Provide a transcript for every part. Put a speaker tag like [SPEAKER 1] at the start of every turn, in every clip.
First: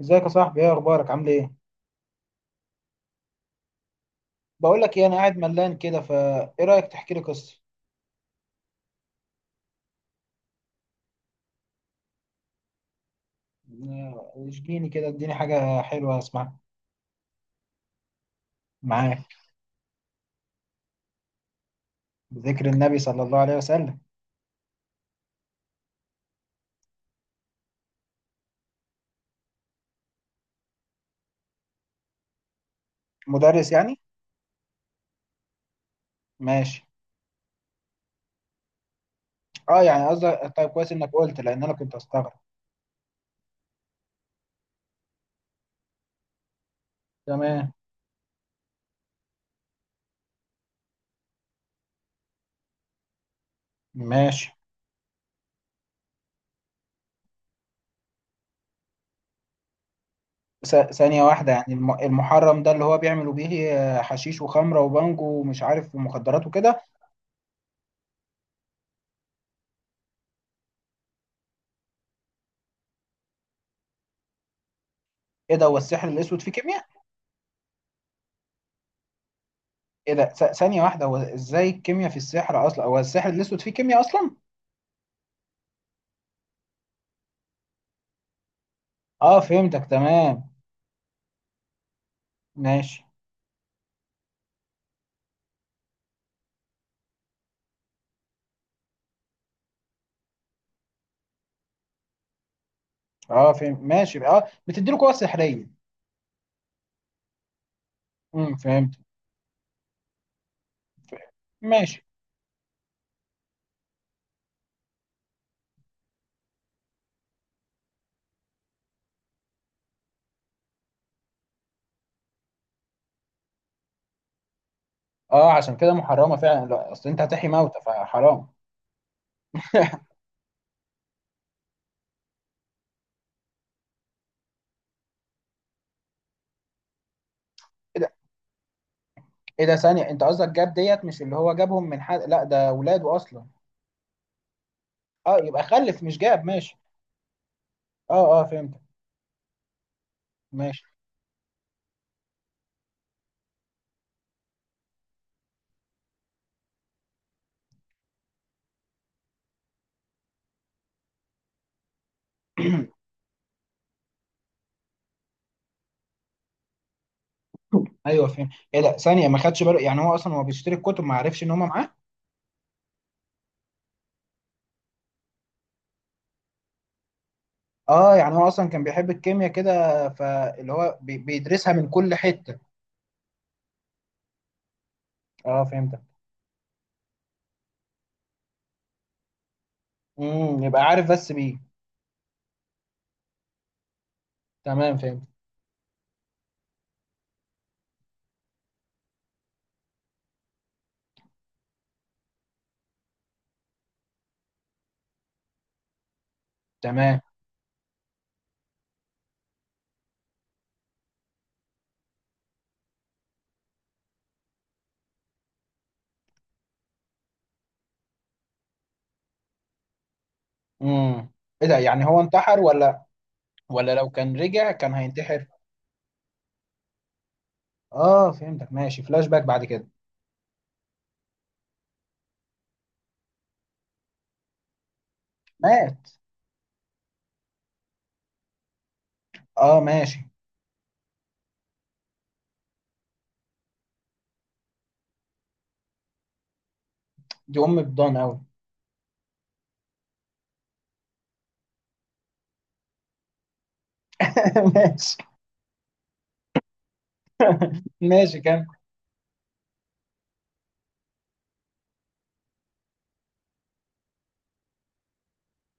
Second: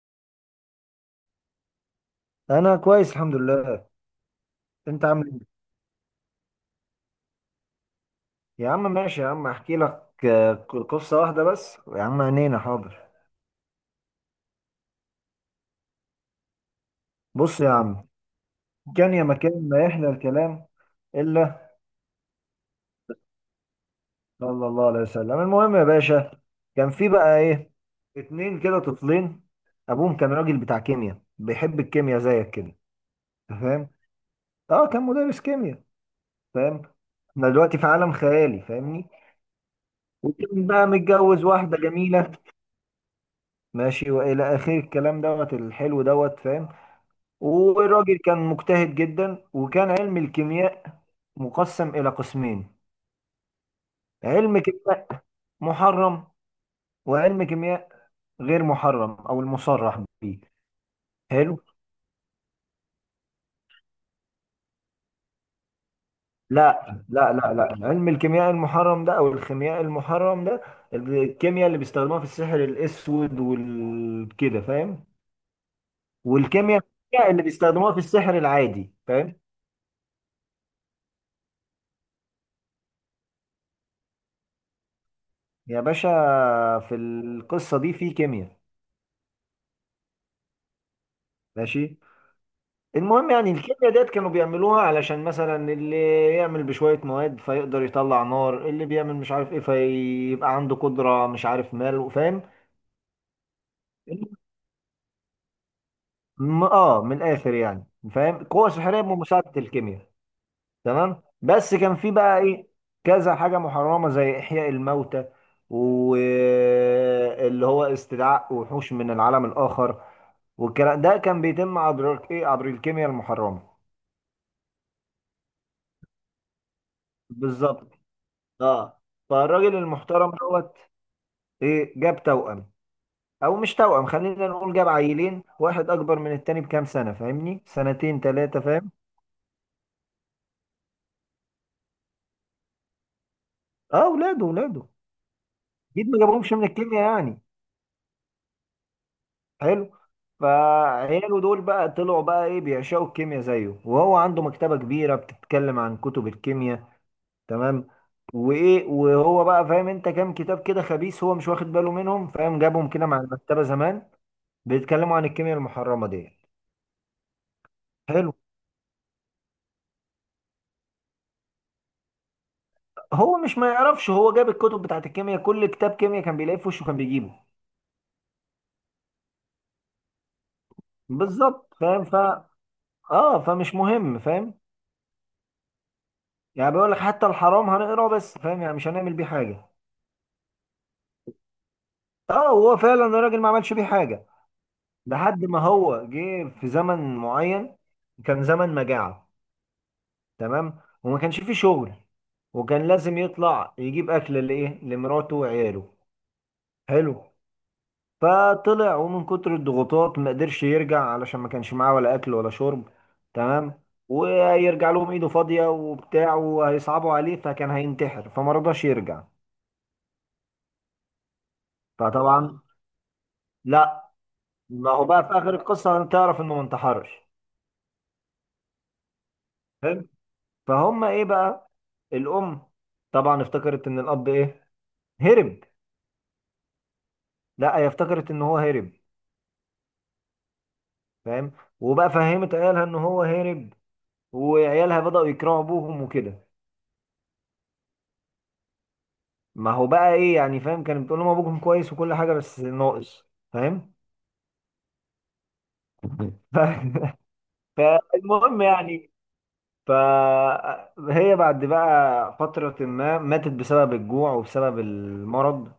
[SPEAKER 1] ازيك يا صاحبي؟ ايه اخبارك؟ عامل ايه؟
[SPEAKER 2] انا كويس، الحمد لله.
[SPEAKER 1] بقول لك
[SPEAKER 2] انت
[SPEAKER 1] ايه، انا
[SPEAKER 2] عامل
[SPEAKER 1] قاعد
[SPEAKER 2] ايه؟
[SPEAKER 1] ملان كده، فايه رايك تحكي لي قصه؟
[SPEAKER 2] يا عم ماشي يا عم، احكي لك قصه واحده بس. يا عم عينينا حاضر.
[SPEAKER 1] آه، اشجيني كده، اديني حاجه حلوه اسمعها.
[SPEAKER 2] بص يا عم، كان
[SPEAKER 1] معاك.
[SPEAKER 2] يا مكان ما يحلى الكلام الا
[SPEAKER 1] بذكر النبي صلى الله عليه وسلم.
[SPEAKER 2] صلى الله عليه وسلم. المهم يا باشا، كان في بقى ايه؟ اتنين كده طفلين. ابوهم كان راجل بتاع كيمياء، بيحب الكيمياء زيك كده. أنت
[SPEAKER 1] مدرس
[SPEAKER 2] فاهم؟
[SPEAKER 1] يعني.
[SPEAKER 2] اه كان مدرس كيمياء.
[SPEAKER 1] ماشي.
[SPEAKER 2] فاهم؟ احنا دلوقتي في عالم خيالي، فاهمني؟
[SPEAKER 1] اه يعني قصدك؟
[SPEAKER 2] وكان
[SPEAKER 1] طيب
[SPEAKER 2] بقى
[SPEAKER 1] كويس انك قلت،
[SPEAKER 2] متجوز
[SPEAKER 1] لان انا
[SPEAKER 2] واحده
[SPEAKER 1] كنت استغرب.
[SPEAKER 2] جميله ماشي، والى اخر الكلام دوت الحلو دوت. فاهم؟
[SPEAKER 1] تمام.
[SPEAKER 2] والراجل كان مجتهد جدا، وكان علم الكيمياء مقسم إلى قسمين:
[SPEAKER 1] ماشي.
[SPEAKER 2] علم كيمياء محرم، وعلم كيمياء غير محرم أو المصرح به.
[SPEAKER 1] ثانيه واحده،
[SPEAKER 2] حلو.
[SPEAKER 1] يعني المحرم ده اللي هو بيعملوا بيه؟ آه، حشيش وخمره وبانجو ومش عارف ومخدرات وكده.
[SPEAKER 2] لا لا لا لا، علم الكيمياء المحرم ده أو الخيمياء المحرم ده، الكيمياء اللي بيستخدموها في السحر الأسود والكده، فاهم؟
[SPEAKER 1] ايه ده؟ هو السحر الاسود فيه
[SPEAKER 2] والكيمياء
[SPEAKER 1] كيمياء؟
[SPEAKER 2] اللي بيستخدموها في السحر العادي، فاهم؟
[SPEAKER 1] ايه ده؟ ثانيه واحده، هو ازاي الكيمياء في السحر اصلا؟ هو السحر الاسود فيه كيمياء اصلا؟
[SPEAKER 2] يا باشا في القصة دي في كيمياء.
[SPEAKER 1] اه فهمتك تمام.
[SPEAKER 2] ماشي.
[SPEAKER 1] ماشي.
[SPEAKER 2] المهم يعني الكيمياء ديت كانوا بيعملوها علشان مثلا اللي يعمل بشوية مواد فيقدر يطلع نار، اللي بيعمل مش عارف ايه فيبقى عنده قدرة مش عارف مال، فاهم؟
[SPEAKER 1] اه فهم، ماشي. اه بتدي له قوة سحرية.
[SPEAKER 2] من الاخر يعني، فاهم؟ قوة
[SPEAKER 1] فهمت.
[SPEAKER 2] سحرية بمساعدة الكيمياء.
[SPEAKER 1] ف-
[SPEAKER 2] تمام، بس كان
[SPEAKER 1] ماشي.
[SPEAKER 2] في بقى ايه؟ كذا حاجة محرمة زي احياء الموتى، واللي هو استدعاء وحوش من العالم الاخر، والكلام ده كان بيتم عبر ايه؟ عبر الكيمياء المحرمة.
[SPEAKER 1] اه عشان كده محرمة فعلا، لا اصل انت هتحيي موتى
[SPEAKER 2] بالظبط.
[SPEAKER 1] فحرام.
[SPEAKER 2] اه. فالراجل المحترم دوت ايه جاب توأم، او مش توأم، خلينا نقول جاب عيلين، واحد اكبر من التاني بكام سنة فاهمني،
[SPEAKER 1] ايه ده؟
[SPEAKER 2] سنتين ثلاثة، فاهم؟
[SPEAKER 1] ايه ده؟ ثانية، انت قصدك جاب ديت مش اللي هو جابهم من حد؟ لا ده ولاده اصلا.
[SPEAKER 2] اه اولاده اولاده.
[SPEAKER 1] اه يبقى خلف
[SPEAKER 2] اكيد
[SPEAKER 1] مش
[SPEAKER 2] ما
[SPEAKER 1] جاب.
[SPEAKER 2] جابهمش من
[SPEAKER 1] ماشي.
[SPEAKER 2] الكيمياء يعني.
[SPEAKER 1] اه اه فهمتك.
[SPEAKER 2] حلو.
[SPEAKER 1] ماشي.
[SPEAKER 2] فعياله دول بقى طلعوا بقى ايه، بيعشقوا الكيمياء زيه، وهو عنده مكتبة كبيرة بتتكلم عن كتب الكيمياء. تمام. وايه، وهو بقى فاهم انت كام كتاب كده خبيث هو مش واخد باله منهم، فاهم، جابهم كده مع المكتبة زمان، بيتكلموا عن الكيمياء المحرمة دي.
[SPEAKER 1] ايوه
[SPEAKER 2] حلو.
[SPEAKER 1] فهمت. ايه ده؟ ثانية، ما خدش باله؟ يعني هو اصلا هو بيشتري الكتب ما عرفش ان هما معاه؟
[SPEAKER 2] هو مش ما يعرفش، هو جاب الكتب بتاعت الكيمياء، كل كتاب كيمياء كان بيلاقيه في وشه كان بيجيبه.
[SPEAKER 1] اه يعني هو اصلا كان بيحب الكيمياء كده، فاللي هو بيدرسها
[SPEAKER 2] بالظبط،
[SPEAKER 1] من
[SPEAKER 2] فاهم.
[SPEAKER 1] كل
[SPEAKER 2] ف
[SPEAKER 1] حتة.
[SPEAKER 2] اه فمش مهم، فاهم؟
[SPEAKER 1] اه فهمتك.
[SPEAKER 2] يعني بيقول لك حتى الحرام هنقراه، بس فاهم يعني مش هنعمل بيه حاجه.
[SPEAKER 1] يبقى عارف بس بيه.
[SPEAKER 2] اه هو فعلا الراجل ما عملش بيه حاجه
[SPEAKER 1] تمام فهمت.
[SPEAKER 2] لحد ما هو جه في زمن معين، كان زمن مجاعه. تمام. وما كانش فيه شغل، وكان لازم يطلع يجيب اكل لايه، لمراته وعياله.
[SPEAKER 1] تمام.
[SPEAKER 2] حلو. فطلع، ومن كتر الضغوطات ما قدرش يرجع، علشان ما كانش معاه ولا اكل ولا شرب. تمام. وهيرجع لهم ايده فاضيه وبتاع وهيصعبوا عليه، فكان هينتحر، فما رضاش يرجع.
[SPEAKER 1] امم. ايه ده؟ يعني هو
[SPEAKER 2] فطبعا
[SPEAKER 1] انتحر ولا؟ ولا
[SPEAKER 2] لا،
[SPEAKER 1] لو كان رجع
[SPEAKER 2] ما
[SPEAKER 1] كان
[SPEAKER 2] هو بقى في
[SPEAKER 1] هينتحر؟
[SPEAKER 2] اخر القصه هتعرف انه ما انتحرش.
[SPEAKER 1] اه فهمتك، ماشي، فلاش باك بعد كده.
[SPEAKER 2] حلو. فهم ايه بقى، الام طبعا افتكرت ان الاب ايه، هرب.
[SPEAKER 1] مات.
[SPEAKER 2] لا، هي افتكرت ان هو هرب،
[SPEAKER 1] اه ماشي.
[SPEAKER 2] فاهم، وبقى فهمت عيالها ان هو هرب، وعيالها بدأوا يكرهوا ابوهم وكده.
[SPEAKER 1] دي ام بضان قوي.
[SPEAKER 2] ما هو بقى ايه يعني، فاهم، كانت بتقول لهم ابوكم كويس وكل حاجه بس ناقص، فاهم.
[SPEAKER 1] ماشي.
[SPEAKER 2] ف...
[SPEAKER 1] ماشي
[SPEAKER 2] فالمهم
[SPEAKER 1] كان.
[SPEAKER 2] يعني، فهي بعد بقى فتره ما ماتت بسبب الجوع وبسبب المرض.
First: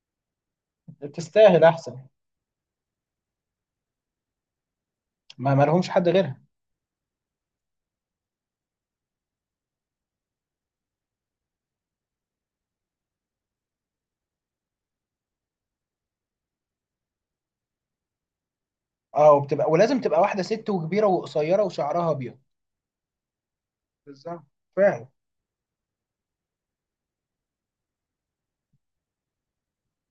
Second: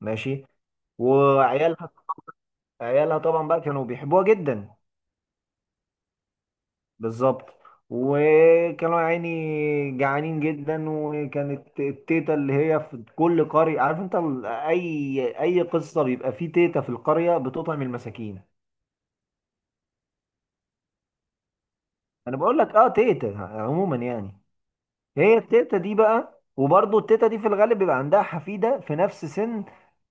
[SPEAKER 2] ماشي.
[SPEAKER 1] تستاهل
[SPEAKER 2] وعيالها،
[SPEAKER 1] احسن.
[SPEAKER 2] عيالها طبعا بقى كانوا بيحبوها جدا.
[SPEAKER 1] ما لهمش حد غيرها.
[SPEAKER 2] بالظبط. وكانوا يا عيني جعانين جدا، وكانت التيتا اللي هي في كل قرية عارف انت اي قصة بيبقى فيه تيتا في القرية بتطعم المساكين.
[SPEAKER 1] اه، وبتبقى ولازم تبقى واحده ست وكبيره وقصيره وشعرها ابيض.
[SPEAKER 2] انا بقول لك، اه تيتا عموما يعني.
[SPEAKER 1] بالظبط. فعلا.
[SPEAKER 2] هي التيتا دي بقى، وبرضه التيتا دي في الغالب بيبقى عندها حفيده في نفس سن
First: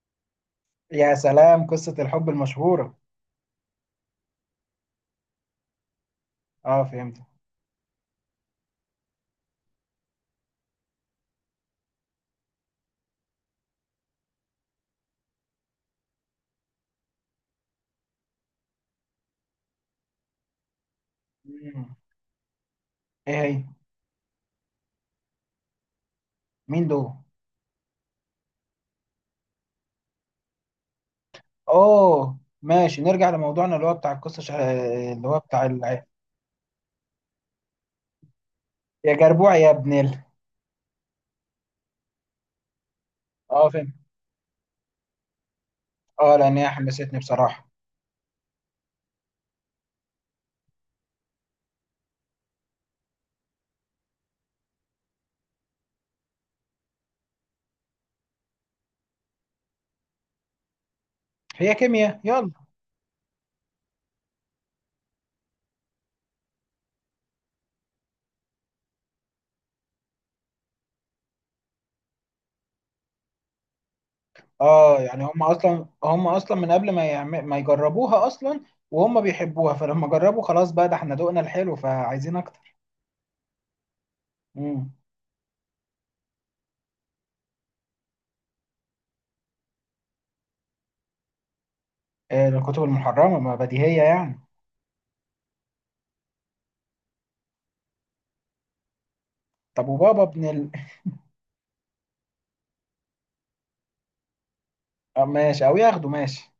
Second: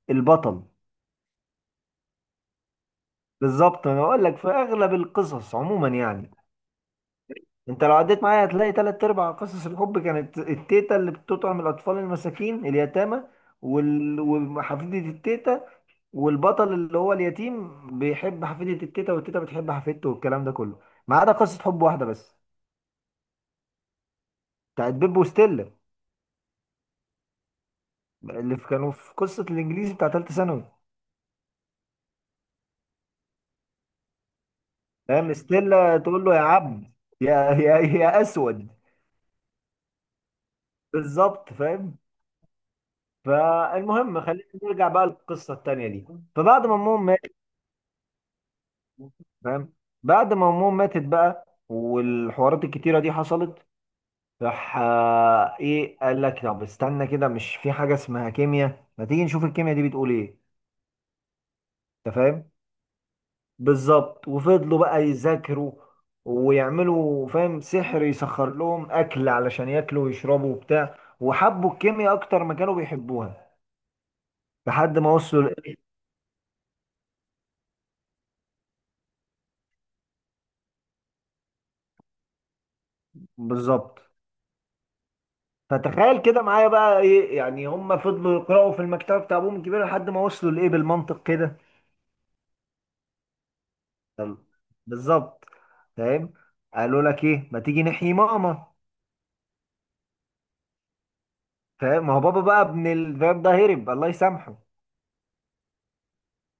[SPEAKER 2] البطل.
[SPEAKER 1] يا سلام، قصه الحب المشهوره.
[SPEAKER 2] بالظبط، انا بقول لك في اغلب القصص عموما يعني.
[SPEAKER 1] اه فهمت.
[SPEAKER 2] انت لو عديت معايا هتلاقي تلات ارباع قصص الحب كانت التيتا اللي بتطعم الاطفال المساكين اليتامى، وحفيده التيتا، والبطل اللي هو اليتيم بيحب حفيده التيتا، والتيتا بتحب حفيدته، والكلام ده كله. ما عدا قصه حب
[SPEAKER 1] مم.
[SPEAKER 2] واحده بس،
[SPEAKER 1] ايه هي؟
[SPEAKER 2] بتاعت بيب وستيلا،
[SPEAKER 1] مين دول؟
[SPEAKER 2] كانوا في قصه الانجليزي بتاع ثالثه ثانوي،
[SPEAKER 1] اوه ماشي، نرجع لموضوعنا اللي هو بتاع القصه، اللي
[SPEAKER 2] فاهم،
[SPEAKER 1] هو بتاع
[SPEAKER 2] ستيلا تقول له يا عبد، يا اسود.
[SPEAKER 1] يا جربوع يا ابن ال.
[SPEAKER 2] بالظبط، فاهم.
[SPEAKER 1] اه فهمت.
[SPEAKER 2] فالمهم خلينا نرجع بقى للقصه التانيه دي.
[SPEAKER 1] اه، لان
[SPEAKER 2] فبعد
[SPEAKER 1] هي
[SPEAKER 2] ما امهم
[SPEAKER 1] حمستني
[SPEAKER 2] ماتت،
[SPEAKER 1] بصراحه.
[SPEAKER 2] فاهم، بعد ما امهم ماتت بقى والحوارات الكتيره دي حصلت، راح ايه قال لك طب استنى كده، مش في حاجه اسمها كيمياء، ما تيجي نشوف الكيمياء دي بتقول ايه.
[SPEAKER 1] هي
[SPEAKER 2] انت
[SPEAKER 1] كيمياء
[SPEAKER 2] فاهم؟
[SPEAKER 1] يلا.
[SPEAKER 2] بالظبط. وفضلوا بقى يذاكروا ويعملوا فاهم سحر يسخر لهم اكل علشان ياكلوا ويشربوا وبتاع، وحبوا الكيمياء اكتر ما كانوا بيحبوها لحد
[SPEAKER 1] اه
[SPEAKER 2] ما
[SPEAKER 1] يعني هم اصلا هم اصلا من قبل ما ما يجربوها اصلا، وهم بيحبوها، فلما جربوا خلاص بقى، ده احنا ذوقنا الحلو فعايزين اكتر.
[SPEAKER 2] بالظبط.
[SPEAKER 1] امم.
[SPEAKER 2] فتخيل كده معايا بقى ايه، يعني هم فضلوا يقرأوا في المكتبة بتاع ابوهم الكبير لحد ما وصلوا لايه بالمنطق كده.
[SPEAKER 1] آه الكتب المحرمه، ما بديهيه يعني.
[SPEAKER 2] حلو، بالظبط، فاهم. قالوا لك ايه، ما تيجي نحيي ماما.
[SPEAKER 1] طب وبابا ابن ال.
[SPEAKER 2] فاهم، ما هو بابا بقى ابن الفاب ده هرب الله يسامحه.
[SPEAKER 1] آه ماشي او ياخده، ماشي.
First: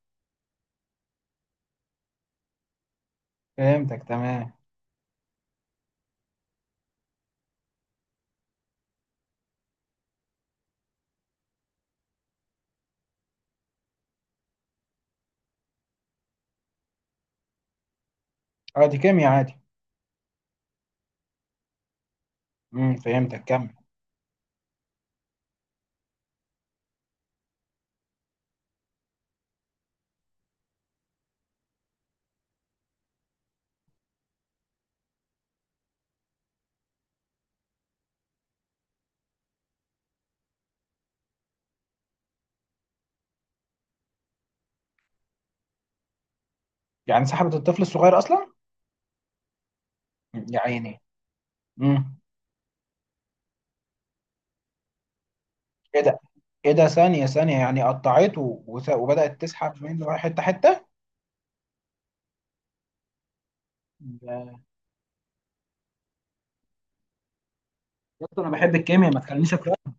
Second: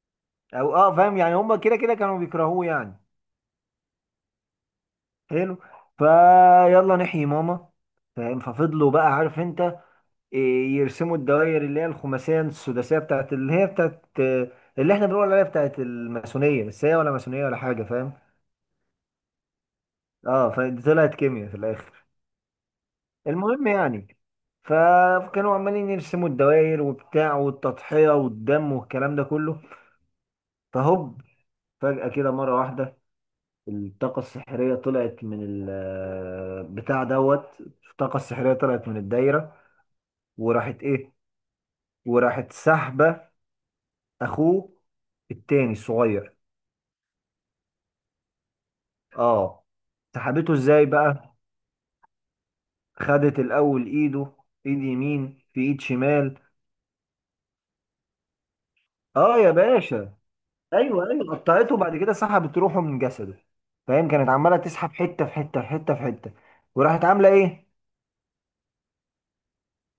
[SPEAKER 2] او اه، فاهم، يعني هم كده كده كانوا بيكرهوه يعني.
[SPEAKER 1] فهمتك تمام.
[SPEAKER 2] حلو. فيلا نحيي ماما، فاهم. ففضلوا بقى عارف انت يرسموا الدوائر اللي هي الخماسيه السداسيه بتاعت اللي هي بتاعت اللي احنا بنقول عليها بتاعت الماسونيه، بس هي ولا ماسونيه ولا حاجه فاهم.
[SPEAKER 1] اه دي كيمياء عادي.
[SPEAKER 2] اه فطلعت كيمياء في الاخر.
[SPEAKER 1] فهمتك،
[SPEAKER 2] المهم
[SPEAKER 1] كمل.
[SPEAKER 2] يعني، فكانوا عمالين يرسموا الدوائر وبتاع والتضحيه والدم والكلام ده كله. فهوب، فجاه كده مره واحده الطاقه السحريه طلعت من بتاع دوت. الطاقه السحريه طلعت من الدايره، وراحت ايه، وراحت سحبه، اخوه التاني الصغير.
[SPEAKER 1] يعني سحبت الطفل الصغير اصلا؟
[SPEAKER 2] اه. سحبته
[SPEAKER 1] يا
[SPEAKER 2] ازاي
[SPEAKER 1] عيني.
[SPEAKER 2] بقى؟
[SPEAKER 1] امم.
[SPEAKER 2] خدت الاول ايده، ايد يمين في ايد
[SPEAKER 1] ايه ده؟
[SPEAKER 2] شمال.
[SPEAKER 1] ايه ده؟ ثانية ثانية، يعني قطعته
[SPEAKER 2] اه
[SPEAKER 1] وبدأت
[SPEAKER 2] يا
[SPEAKER 1] تسحب
[SPEAKER 2] باشا،
[SPEAKER 1] منه حتة حتة؟
[SPEAKER 2] ايوه ايوه، قطعته وبعد كده سحبت روحه من جسده، فاهم، كانت عماله
[SPEAKER 1] ده-
[SPEAKER 2] تسحب حته في حته في حته في حته، وراحت عامله ايه.
[SPEAKER 1] يا اسطى انا بحب الكيمياء، ما تخلينيش اكرهها.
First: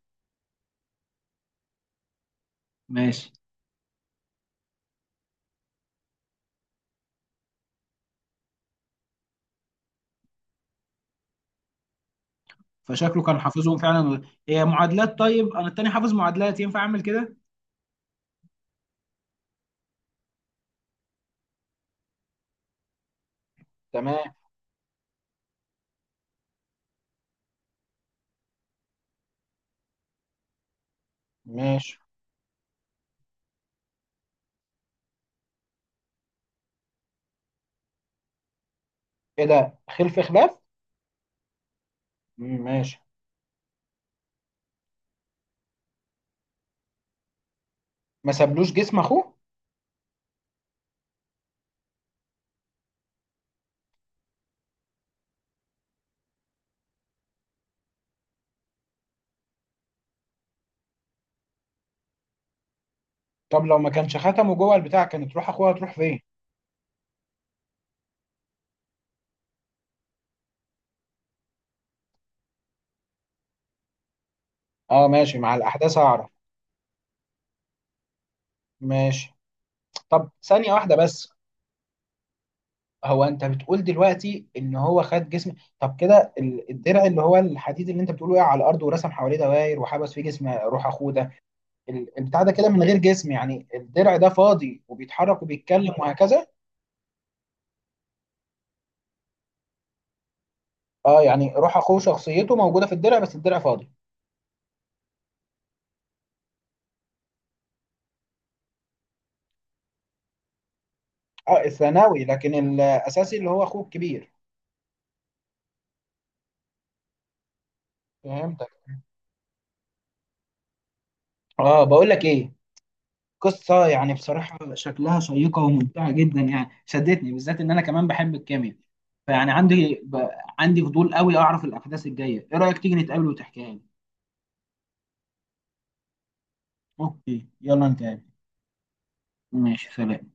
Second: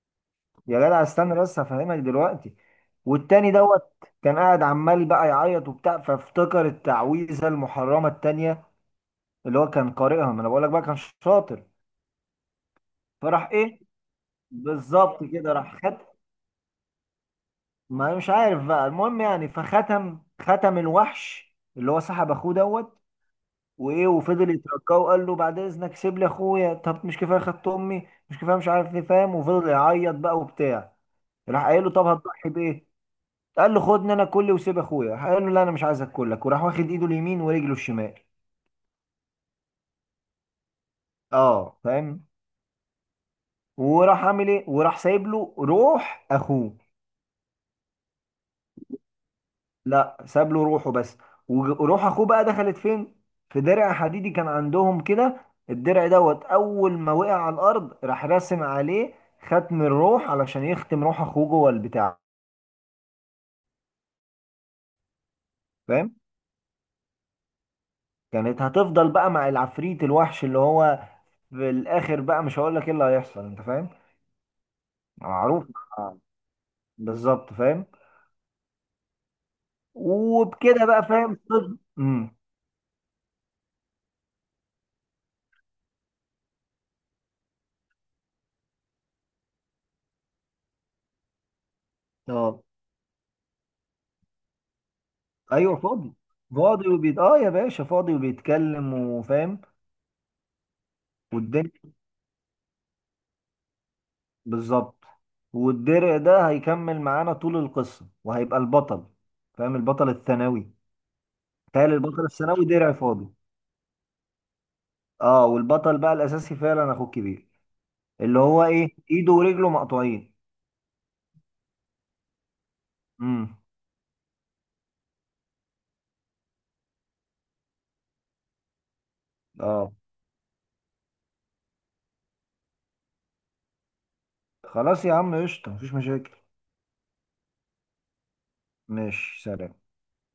[SPEAKER 2] يا جدع استنى بس هفهمك دلوقتي.
[SPEAKER 1] ماشي.
[SPEAKER 2] والتاني دوت كان قاعد عمال بقى يعيط وبتاع، فافتكر التعويذه المحرمه التانيه اللي هو كان قارئها، ما انا بقول لك بقى كان شاطر،
[SPEAKER 1] فشكله كان
[SPEAKER 2] فراح
[SPEAKER 1] حافظهم
[SPEAKER 2] ايه.
[SPEAKER 1] فعلا. هي معادلات؟
[SPEAKER 2] بالظبط
[SPEAKER 1] طيب
[SPEAKER 2] كده،
[SPEAKER 1] انا
[SPEAKER 2] راح
[SPEAKER 1] التاني
[SPEAKER 2] خد،
[SPEAKER 1] حافظ معادلات، ينفع اعمل كده؟
[SPEAKER 2] ما أنا مش عارف بقى. المهم يعني، فختم الوحش اللي هو سحب اخوه دوت. وايه،
[SPEAKER 1] تمام.
[SPEAKER 2] وفضل يتركاه وقال له بعد اذنك سيب لي اخويا، طب مش كفايه خدت امي، مش كفايه، مش عارف ايه، فاهم، وفضل يعيط بقى وبتاع. راح قايل له
[SPEAKER 1] ماشي.
[SPEAKER 2] طب هتضحي بايه، قال له خدني انا كلي وسيب اخويا، راح قال له لا انا مش عايز اكلك، وراح واخد ايده اليمين ورجله الشمال.
[SPEAKER 1] ايه ده؟ خلف خلاف.
[SPEAKER 2] اه، فاهم.
[SPEAKER 1] مم، ماشي.
[SPEAKER 2] وراح عامل ايه، وراح سايب له روح اخوه.
[SPEAKER 1] ما سابلوش جسم اخوه.
[SPEAKER 2] لا ساب له روحه بس. وروح اخوه بقى دخلت فين؟ في درع حديدي كان عندهم كده. الدرع دوت اول ما وقع على الارض راح راسم عليه ختم الروح علشان يختم روح اخوه جوه البتاع.
[SPEAKER 1] طب لو ما كانش ختمه جوه البتاع، كانت روح اخوها تروح
[SPEAKER 2] فاهم،
[SPEAKER 1] فين؟
[SPEAKER 2] كانت هتفضل بقى مع العفريت الوحش اللي هو. في الاخر بقى مش هقول لك ايه اللي هيحصل انت فاهم.
[SPEAKER 1] اه ماشي، مع
[SPEAKER 2] معروف.
[SPEAKER 1] الاحداث
[SPEAKER 2] آه،
[SPEAKER 1] هعرف.
[SPEAKER 2] بالظبط، فاهم.
[SPEAKER 1] ماشي. طب ثانية
[SPEAKER 2] وبكده
[SPEAKER 1] واحدة
[SPEAKER 2] بقى
[SPEAKER 1] بس،
[SPEAKER 2] فاهم.
[SPEAKER 1] هو انت بتقول دلوقتي ان هو خد جسم؟ طب كده، الدرع اللي هو الحديد اللي انت بتقوله وقع على الارض ورسم حواليه دوائر وحبس فيه جسم روح اخوه ده، البتاع ده
[SPEAKER 2] اه
[SPEAKER 1] كده من غير جسم؟ يعني الدرع ده فاضي وبيتحرك
[SPEAKER 2] ايوه
[SPEAKER 1] وبيتكلم
[SPEAKER 2] فاضي.
[SPEAKER 1] وهكذا؟
[SPEAKER 2] فاضي وبيت اه يا باشا، فاضي وبيتكلم وفاهم.
[SPEAKER 1] اه يعني روح
[SPEAKER 2] والدنيا،
[SPEAKER 1] اخوه شخصيته موجوده في الدرع بس الدرع فاضي.
[SPEAKER 2] بالظبط. والدرع ده هيكمل معانا طول القصة وهيبقى البطل، فاهم، البطل الثانوي.
[SPEAKER 1] اه
[SPEAKER 2] تخيل
[SPEAKER 1] الثانوي،
[SPEAKER 2] البطل
[SPEAKER 1] لكن
[SPEAKER 2] الثانوي درع فاضي.
[SPEAKER 1] الاساسي اللي هو اخوه الكبير.
[SPEAKER 2] اه، والبطل بقى الأساسي فعلا أخوه الكبير، اللي هو
[SPEAKER 1] فهمتك.
[SPEAKER 2] إيه إيده ورجله مقطوعين.
[SPEAKER 1] اه بقول لك ايه،
[SPEAKER 2] امم.
[SPEAKER 1] قصة يعني بصراحة شكلها شيقة وممتعة جدا، يعني شدتني بالذات إن أنا كمان بحب الكيمياء، فيعني
[SPEAKER 2] اه
[SPEAKER 1] عندي فضول قوي أعرف الأحداث الجاية، إيه رأيك تيجي نتقابل وتحكيها لي؟
[SPEAKER 2] خلاص يا عم، قشطة مفيش مشاكل.
[SPEAKER 1] أوكي، يلا نتقابل.
[SPEAKER 2] ماشي سلام.
[SPEAKER 1] ماشي سلام.